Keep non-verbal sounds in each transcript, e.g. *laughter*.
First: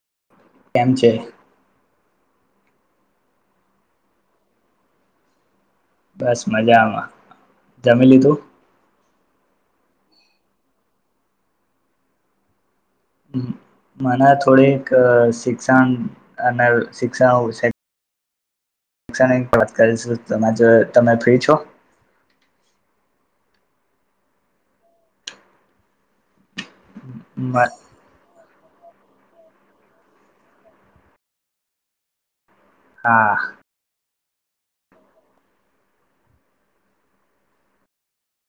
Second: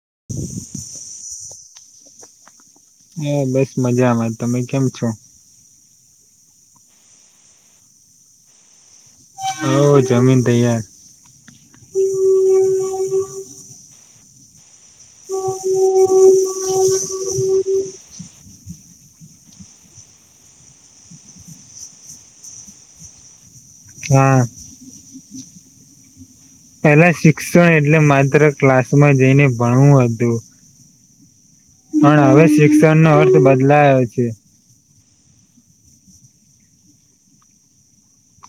*unintelligible* હા બસ મજામાં. તમે કેમ છો? બસ મજામાં. જમી લીધું? હા. જમી ને તૈયાર. મને થોડીક શિક્ષણ અને શિક્ષા છે. લક્ષણિક વાત કરીશું. જો તમે ફ્રી છો? હા! પેલા શીખશો એટલે માત્ર. ક્લાસ માં જઈને ભણવું હતું. *unintelligible* શિક્ષણ નો હા અર્થ બદલાયયો છે.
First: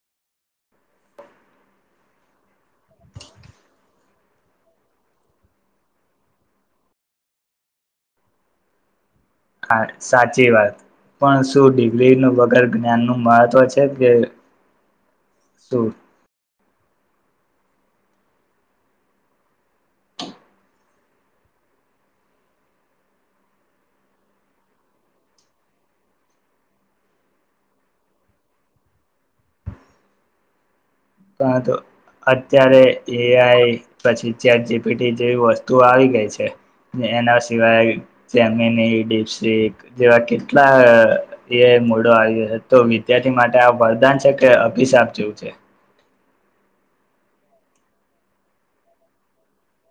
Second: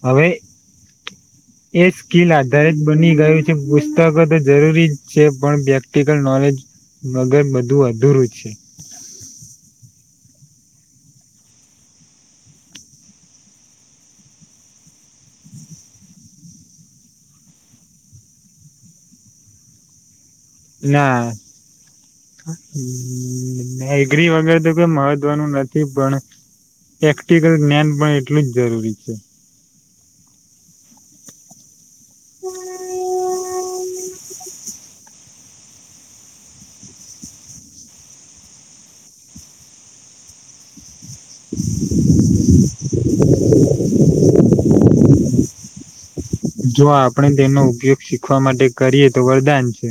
હવે એ સ્કીિલ આધારિત બની ગયું છે. પુસ્તકો તો જરૂરી જ છે. પણ પ્રેક્ટિકલ નોલેજ વગર બધું અધૂરું છે. *unintelligible* સાચી વાત. પણ શું ડિગ્રી નું વગર જ્ઞાન નું મહત્વ છે કે શું. ના ઉમમમમ એગ્રી વગર તો કઈ મહત્વનું નથી પણ પ્રેક્ટિકલ જ્ઞાન પણ એટલું જ જરૂરી છે ત તો અત્યારે એઆઈ પછી ચેટ જીપીટી જેવી વસ્તુઓ આવી ગઈ છે ને એના સિવાય જેમીની ડીપ્સિક જેવા કેટલા એ મોડો આવ્યો તો વિદ્યાર્થી માટે આ વરદાન છે કે અભિશાપ જોવું છે. જો આપણે તેનો ઉપયોગ શીખવા માટે કરીએ તો વરદાન છે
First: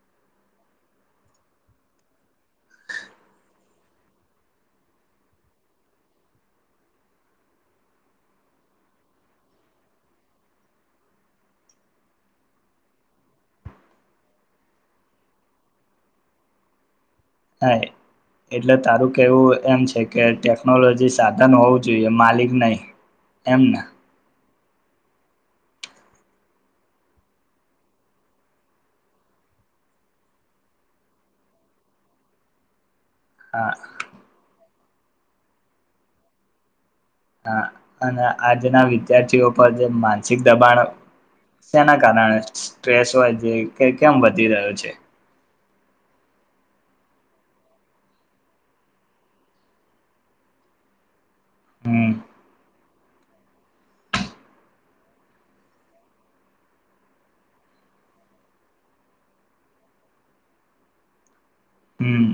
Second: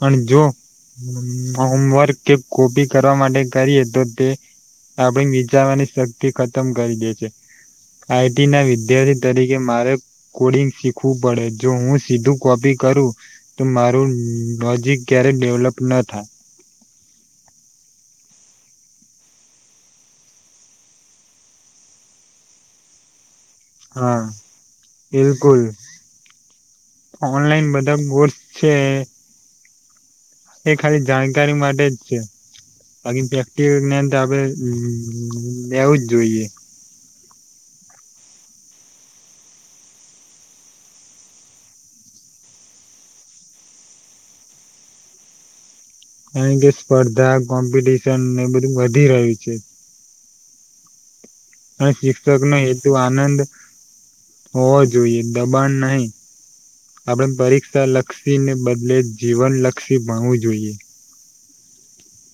પણ જો હમમમમ હોમવર્ક કે કોપી કરવા માટે કરીએ તો તે આપડી વિચારવાની શક્તિ ખતમ કરી દે છે આઈટી ના વિદ્યાર્થી તરીકે મારે કોડિંગ શીખવું પડે જો હું સીધું કોપી કરું તો મારું ઉનનન લોજીક ક્યારેક ડેવલપ ન થાય હા એટલે તારું કેવું એમ છે કે ટેકનોલોજી સાધન હોવું જોઈએ માલિક નહી એમને હા બિલકુલ ઓનલાઈન બધા કોર્સ છે એ ખાલી જાણકારી માટે જ છે બાકી પ્રેક્ટિ હા *unintelligible* ગ્યાન તો આપણે હમમ લેવુજ જોઈએ હા અને આજના વિદ્યાર્થીઓ પર જે માનસિક દબાણ સેના કારણે સ્ટ્રેસ હોય કે કેમ વધી રહ્યો છે કારણ કે સ્પર્ધા કોમ્પિટિશન ને બધું વધી રહ્યું છે હ હમ શિક્ષક ને એ આનંદ હોવો જોઈએ દબાણ નહી આપણે પરીક્ષા લક્ષીને બદલે જીવનલક્ષી ભણવું જોઈએ હમ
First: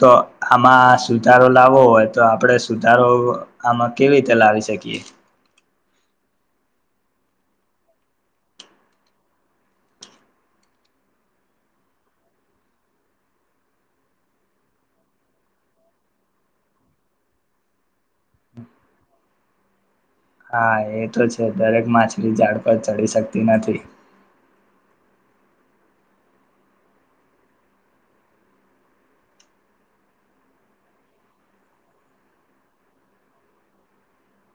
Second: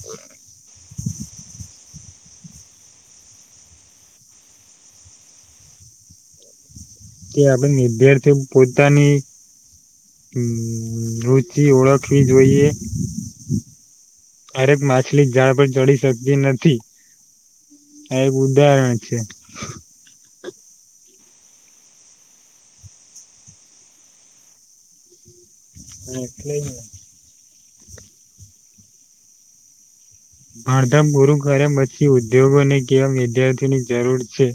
તો આમાં સુધારો લાવવો હોય તો આપણે સુધારો આમાં કેવી રીતે લાવી શકીએ કે આપણે વિદ્યાર્થી પોતાની રુચિ હનનન ઓળખવી જોઈએ હરેક માછલી ઝાડ પર ચડી શકતી નથી આ એક ઉદાહરણ છે હા એ તો છે દરેક માછલી ઝાડ પર ચડી શકતી નથી *inaudible* ભાણધામ પૂરું કર્યા પછી ઉદ્યોગોને કેવા વિધ્યાર્થીઓની જરૂર છે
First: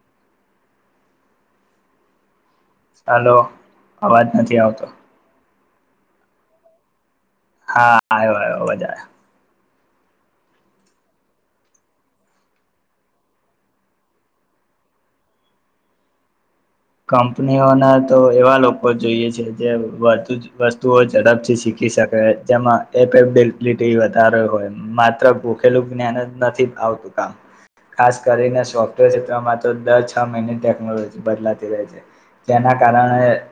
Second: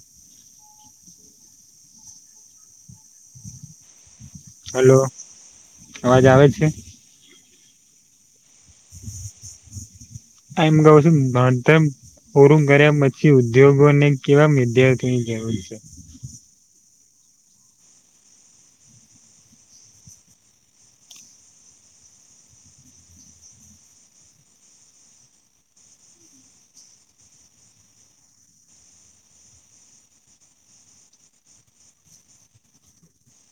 હલો અવાજ નથી આવતો હલો અવાજ આવે છે હા આયો આયો *unintelligible* એમ કહ છું ભણતર પૂરું કર્યા પછી ઉદ્યોગોને કેવા વિદ્યાર્થીઓની જરૂર છે કંપનીઓના તો એવા લોકો જોઈએ છે જે વધુ જ વસ્તુઓ ઝડપથી શીખી શકે જેમાં એપબલિટી વધારે હોય માત્ર ગોખેલું જ્ઞાન જ નથી આવતું કામ ખાસ કરીને સોફ્ટવેર ક્ષેત્રમાં તો દર છ મહિને ટેકનોલોજી બદલાતી રે છે જેના કારણે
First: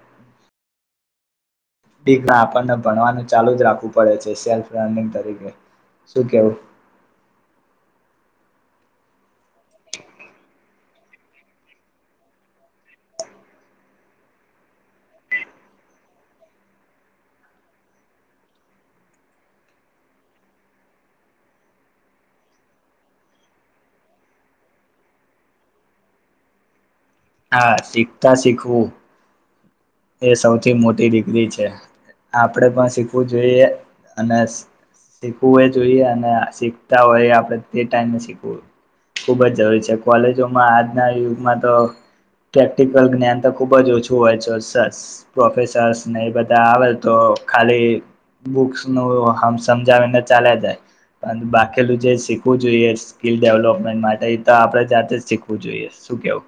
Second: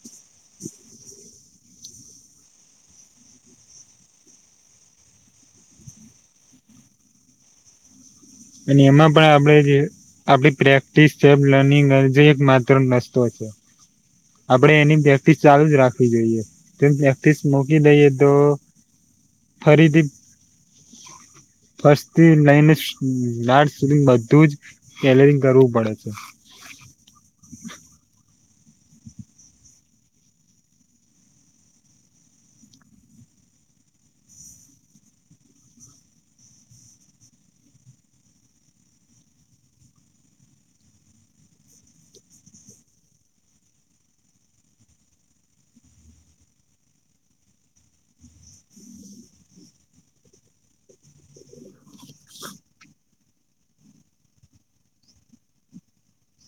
*unintelligible* આપણને ભણવાનું ચાલુ જ રાખવું પડે છે સેલ્ફ રનિંગ તરીકે શું કેવું અને એમાં પણ આપણે જે આપડી પ્રેક્ટિસ લર્નિંગ અને જે એક માત્ર રસ્તો છે આપણેે એની પ્રેક્ટિસ ચાલુ જ રાખવી જોઈએ તો પ્રેક્ટિસ મૂકી દઈએ તો ફરીથી ફસ્ટથી લઈને હમ લાર સુધી બધું જ કેલરિંગ કરવું પડે છે હા શીખતા શીખવું એ સૌથી મોટી ડિગ્રી છે આપણે પણ શીખવું જોઈએ અને શીખવું એ જોઈએ અને શીખતા હોય આપણે તે ટાઈમેં શીખવું ખુબ જ જરૂરી છે કોલેજોમાં આજના યુગમાં તો પ્રેક્ટિકલ જ્ઞાન તો ખુબ જ ઓછું હોય છે સર પ્રોફેસર્સ ને એ બધા આવે તો ખાલી બુક્સ નું હમ સમજાવીને ચાલ્યાં જાય પણ બાકીલું જે શીખવું જોઈએ સ્કીિલ ડેવલપમેન્ટ માટે તો આપે જાતે જ શીખવું જોઈએ શ કેવું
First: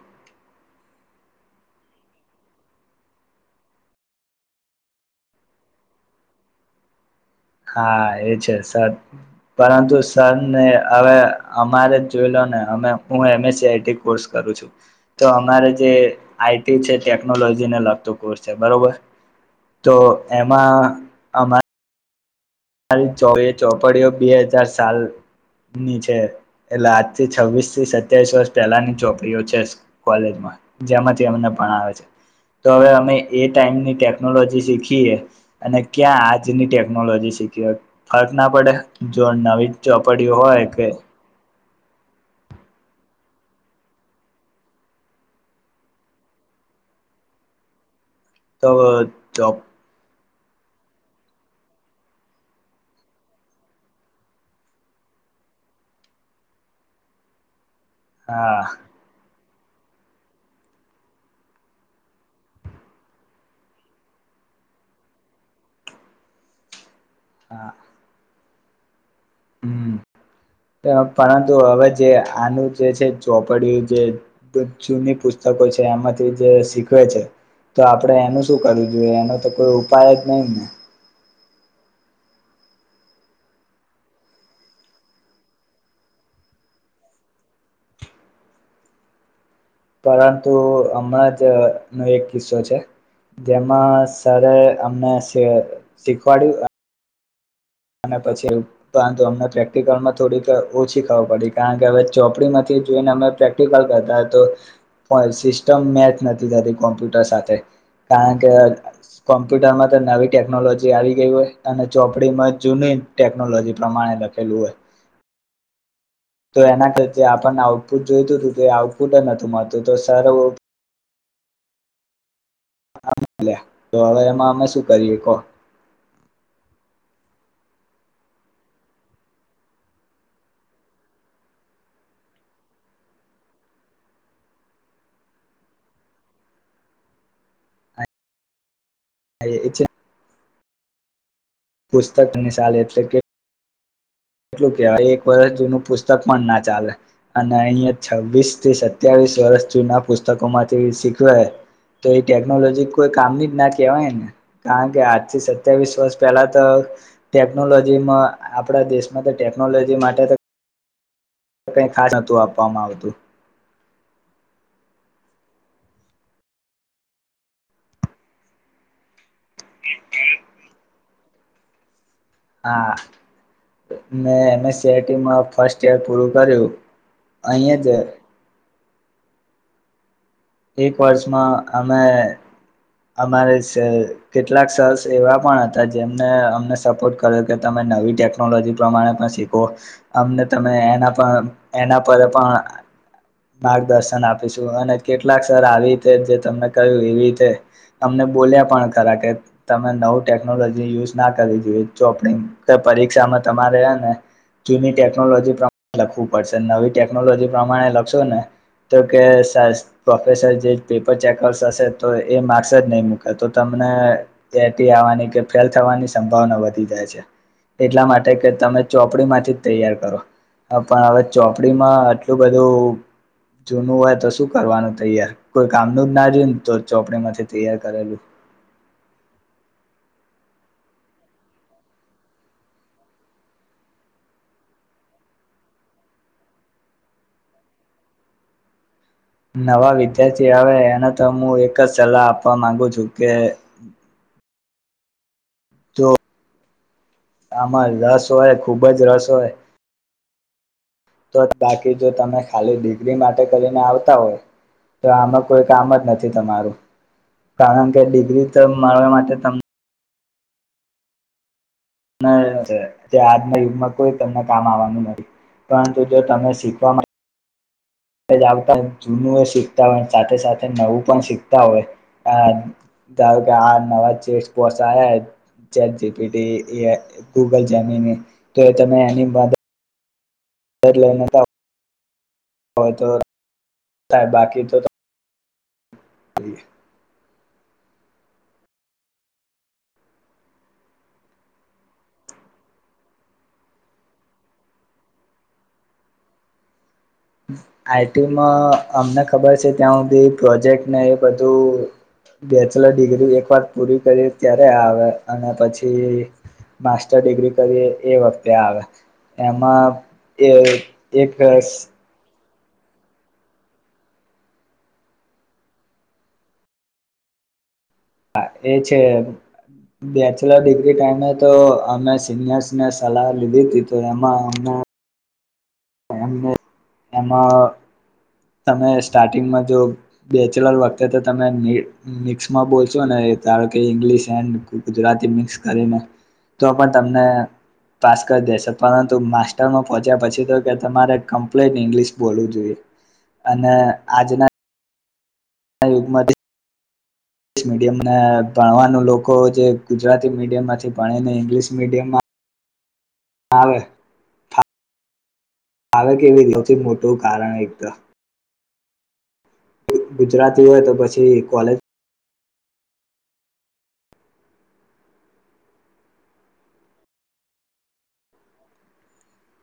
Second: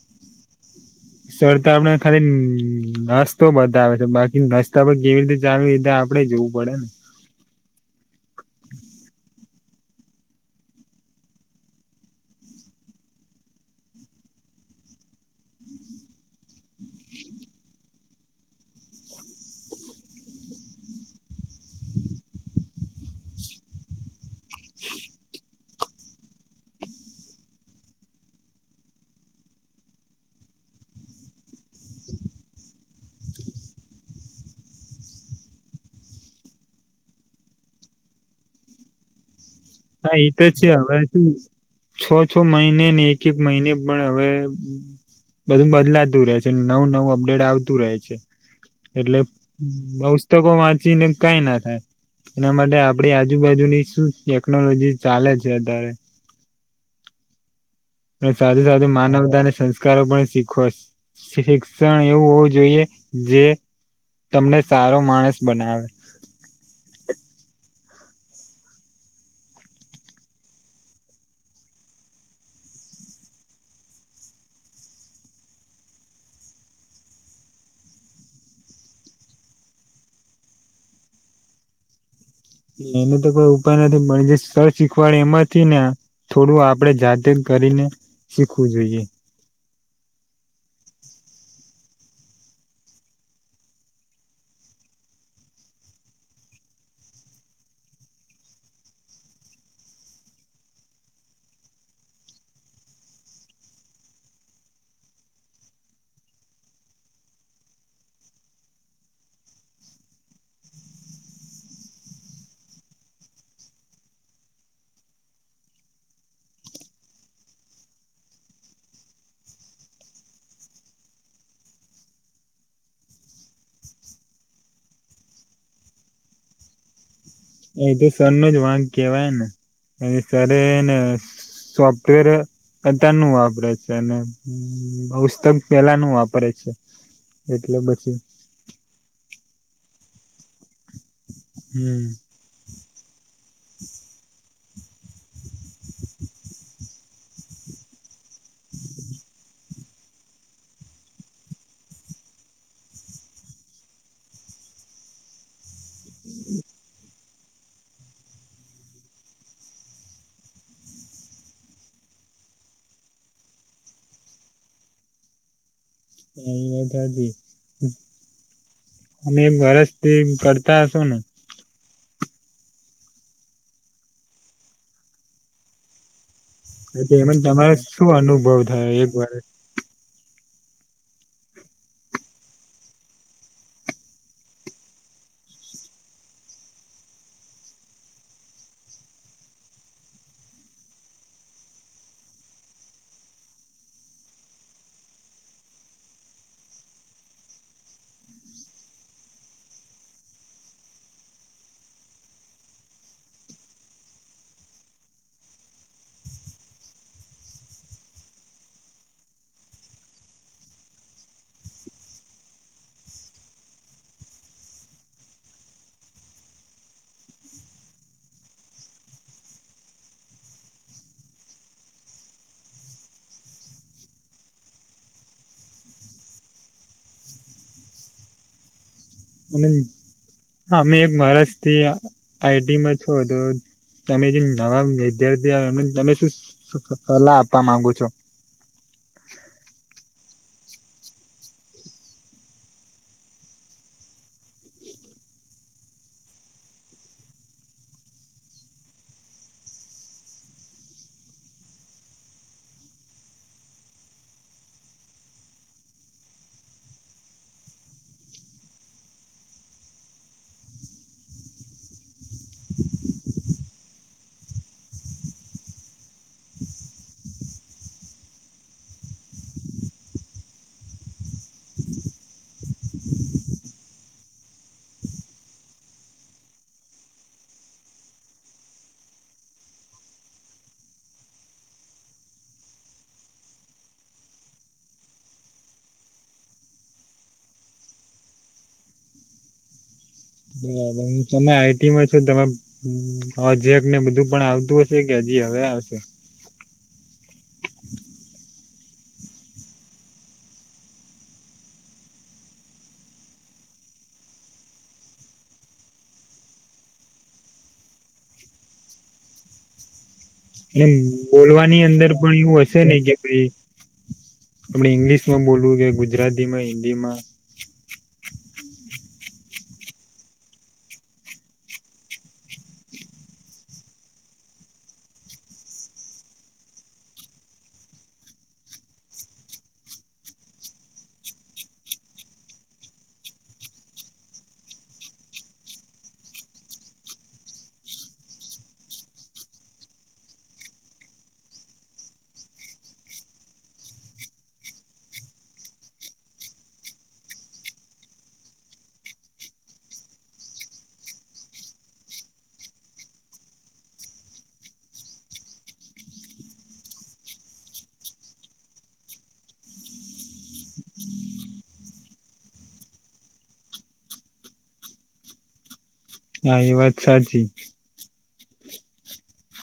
સરતા આપણે ખાલી હનન રસ્તો બતાવે છે બાકી રસ્તા પર કેવી રીતે ચાલુ રીતે આપડે જવું પડે ને હા એ છે સર પરંતુ સર ને હવે અમારે જોઈ લો ને હું એમએસસી આઈટી કોર્સ કરું છું તો અમારે જે આઈટી છે ટેકનોલોજીને લગતો કોર્સ છે બરોબર તો એમા અમા મારી એ ચોપડીઓ બે હજાર સાલ ની છે એટલે આજ થી છવ્વીસ થી સત્યાવીસ વર્ષ પહેલાની ચોપડીઓ છે કોલેજમાં જેમાંથી અમને ભાણાવે છે તો હવે અમે એ ટાઈમની ટેકનોલોજી શીખીએ અને ક્યાં આજની ટેકનોલોજી શીખ ફરક ના પડે જો નવી. હા, એ ચોપડીઓ તો હોય છે. કે હવે શું? છ-છ મહિને ને એક-એક મહિને પણ હવે બધું બદલાતું રહે છે. નવું નવું અપડેટ આવતું રહે છે. તો એટલે. ચોપ પુસ્તકો વાંચી ને કઈ ના થાય, એના માટે આપણી આજુબાજુની શું? ટેકનોલોજી ચાલે છે અત્યારે. હા સાથે, સાથે માનવતાને. સંસ્કારો પણ શીખવા, શિક્ષણ એવું હોવું જોઈએ, જે તમને સારો માણસ બનાવે. હ. હમ, પરંતુ હવે જે આનું જે છે ચોપડી છે, જે જૂની પુસ્તકો છે, એમાંથી જે શીખવે છે, તો આપડે એનું શું કરવું જોઈએ? એનો તો કોઈ ઉપાય જ નહીં ને. એને તો કોઈ ઉપાય નથી મળી, જે સર શીખવાડે એમાંથી, ને થોડું આપડે જાતે કરીને શીખવું જોઈએ. પરંતુ હમણાં જ નો એક કિસ્સો છે, જેમાં સર અમને શીખવાડ્યું. અને પછી, પરંતુ અમને પ્રેક્ટિકલમાં થોડીક ઓછી ખબર પડી, કારણ કે હવે ચોપડીમાંથી જોઈને અમે પ્રેક્ટિકલ કરતા હો તો સિસ્ટમ મેચ નથી થતી કોમ્પ્યુટર સાથે, કારણ કે કોમ્પ્યુટરમાં તો નવી ટેકનોલોજી આવી ગઈ હોય અને ચોપડીમાં જ. જૂની ટેકનોલોજી પ્રમાણે લખેલું હોય. તો એના કર આપણને આઉટપુટ જોઈતું હતું, કે આઉટપુટ નથી મળતું, તો સર. લે તો હવે એમાં અમે શું કરીએ? કોણ? એ તો સર ન જ વાક કેહેવાય ને. સરને સોફ્ટવેર અત્યારનુ વાપરે છે, અને પુસ્તક પેલાનું વાપરે છે, એટલે પછી. હ, એ છે. હમ પુસ્તકનીશાલ એટલે કે? એટલું કેવાય એક વર્ષ જૂનું પુસ્તક પણ ના ચાલે, અને અહીં. છવ્વીસ થી સત્યાવીસ વર્ષ. ના પુસ્તકો માંથી શીખવા તો એ ટેકનોલોજી કોઈ કામની જ ના કહેવાય ને, કારણ કે આજથી. અત્યાવીસ વર્ષ પહેલા તો. ટેકનોલોજી માં આપણા દેશ તો ટેકનોલોજી માટે તો કંઈ ખાસ *unintelligible* આપવામાં આવતું. અહીંયા ત્યાં થી. અને ઘરજ તે કરતા તો ને. હા મે એમ સીઆરટી માં ફસ્ટ યર પૂરું કર્યું ને તે *unintelligible* તમારો અહીંયા જ શું અનુભવ થઈ એક વાર. એક વર્ષમાં અમે અમારે સા કેટલાક સર્સ એવા પણ હતા જેમને અમને સપોર્ટ કર્યો કે તમે નવી ટેકનોલોજી પ્રમાણે પણ શીખો અમને તમે એના પર એના પર પણ માર્ગદર્શન આપીશું અને કેટલાક સર આવી રે જે તમને કહ્યું એવી રીતે તમને બોલ્યા પણ ખરા કે તમે નવું ટેકનોલોજી યુઝ ના કરવી જોઈએ જો પરીક્ષામાં તમારે ને જૂની ટેકનોલોજી પ્રમાણે લખવું પડશે નવી ટેકનોલોજી પ્રમાણે લખશો ને તો કે સા પ્રોફેસર જે પેપર ચેકર્સ હશે તો એ માર્ક્સ જ નહીં મૂકે તો તમને કેટી આવવાની કે ફેલ થવાની સંભાવના વધી જાય છે એટલા માટે કે તમે ચોપડીમાંથી જ તૈયાર કરો પણ હવે ચોપડીમાં આટલું બધું જૂનું હોય તો શું કરવાનું? તૈયાર કોઈ કામનું જ ના રહ્યું તો ચોપડા માંથી તૈયાર કરેલું. અને હા અમે *unintelligible* થિયા આઈ ટી માં છો તો તમે જે નવા વિદ્યાર્થી *unintelligible* તમે શું સલા નવા વિદ્યાર્થી આવે એને તો હું એક જ સલાહ આપવા માંગુ છું કે જો આમાં રસ હોય ખુબ જ રસ હોય તો બાકી જો તમે ખાલી ડિગ્રી માટે કરીને આવતા હોય તો આમાં કોઈ કામ જ નથી તમારું કારણ કે ડિગ્રી તો મળવા માટે તમન ના જે આજના યુગમાં કોઈ તમને કામ આવવાનું નથી પરંતુ જો તમે શીખવા માં તે જ આવતા હોય જૂનું એ શીખતા હોય સાથે સાથે નવું પણ શીખતા હોય આ ધારો કે આ નવા ચેસપોટ આવ્યા હે ચેટ જી પી ટી ઇ એ ગૂગલ જેમીની તો એ તમે *unintelligible* હોય તો થાય બાકી તો *inaudible* બરાબર હું તમે આ ઈ ટી માં છો તમે ઓજેકને બધું પણ આવતું હશે કે હજી હવે આવશે? આ ઈ ટી માં અમને ખબર છે ત્યાં સુધી પ્રોજેક્ટ ને એ બધું બેચલર ડિગ્રી એક વાર પૂરી કરીએ ત્યારે આવે અને પછી માસ્ટર ડિગ્રી કરીએ એ વખતે આવે એમા *unintelligible* બોલવાની અંદર પણ એવું હશે નહીં કે ભાઈ આપણે ઈંગ્લિશ માં બોલવું કે ગુજ એ છે બેચલર ડિગ્રી ટાઈમે તો અમે સિનિયર્સ ને સલાહ લીધી હતી તો એમાં અમને એમને એમાં તમે સ્ટાર્ટિંગમાં જો બેચલર વખતે તો તમે મિ મિક્સમાં બોલશો ને ધારો કે ઇંગ્લિશ એન્ડ ગુજરાતી મિક્સ કરીને કે તમારે કમ્પ્લીટ ઇંગ્લિશ બોલવું જોઈએ અને આજના આ યુગમાંથી ઇંગ્લિશ મીડિયમને ભણવાનું લોકો જે ગુજરાતી મીડિયમમાંથી ભણીને ઇંગ્લિશ મીડીયમ આવે ફા આવે કેવી રીતે? સૌથી મોટું કારણ એ તો એ ગુજરાતી હોય તો પછી હા એ વાત સાચી.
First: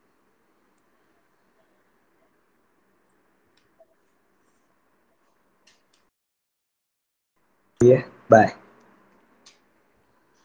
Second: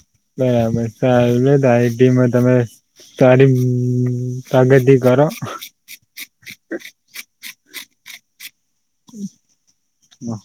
બરાબર સારું તો આઈ ટી *inaudible* બાય. હા.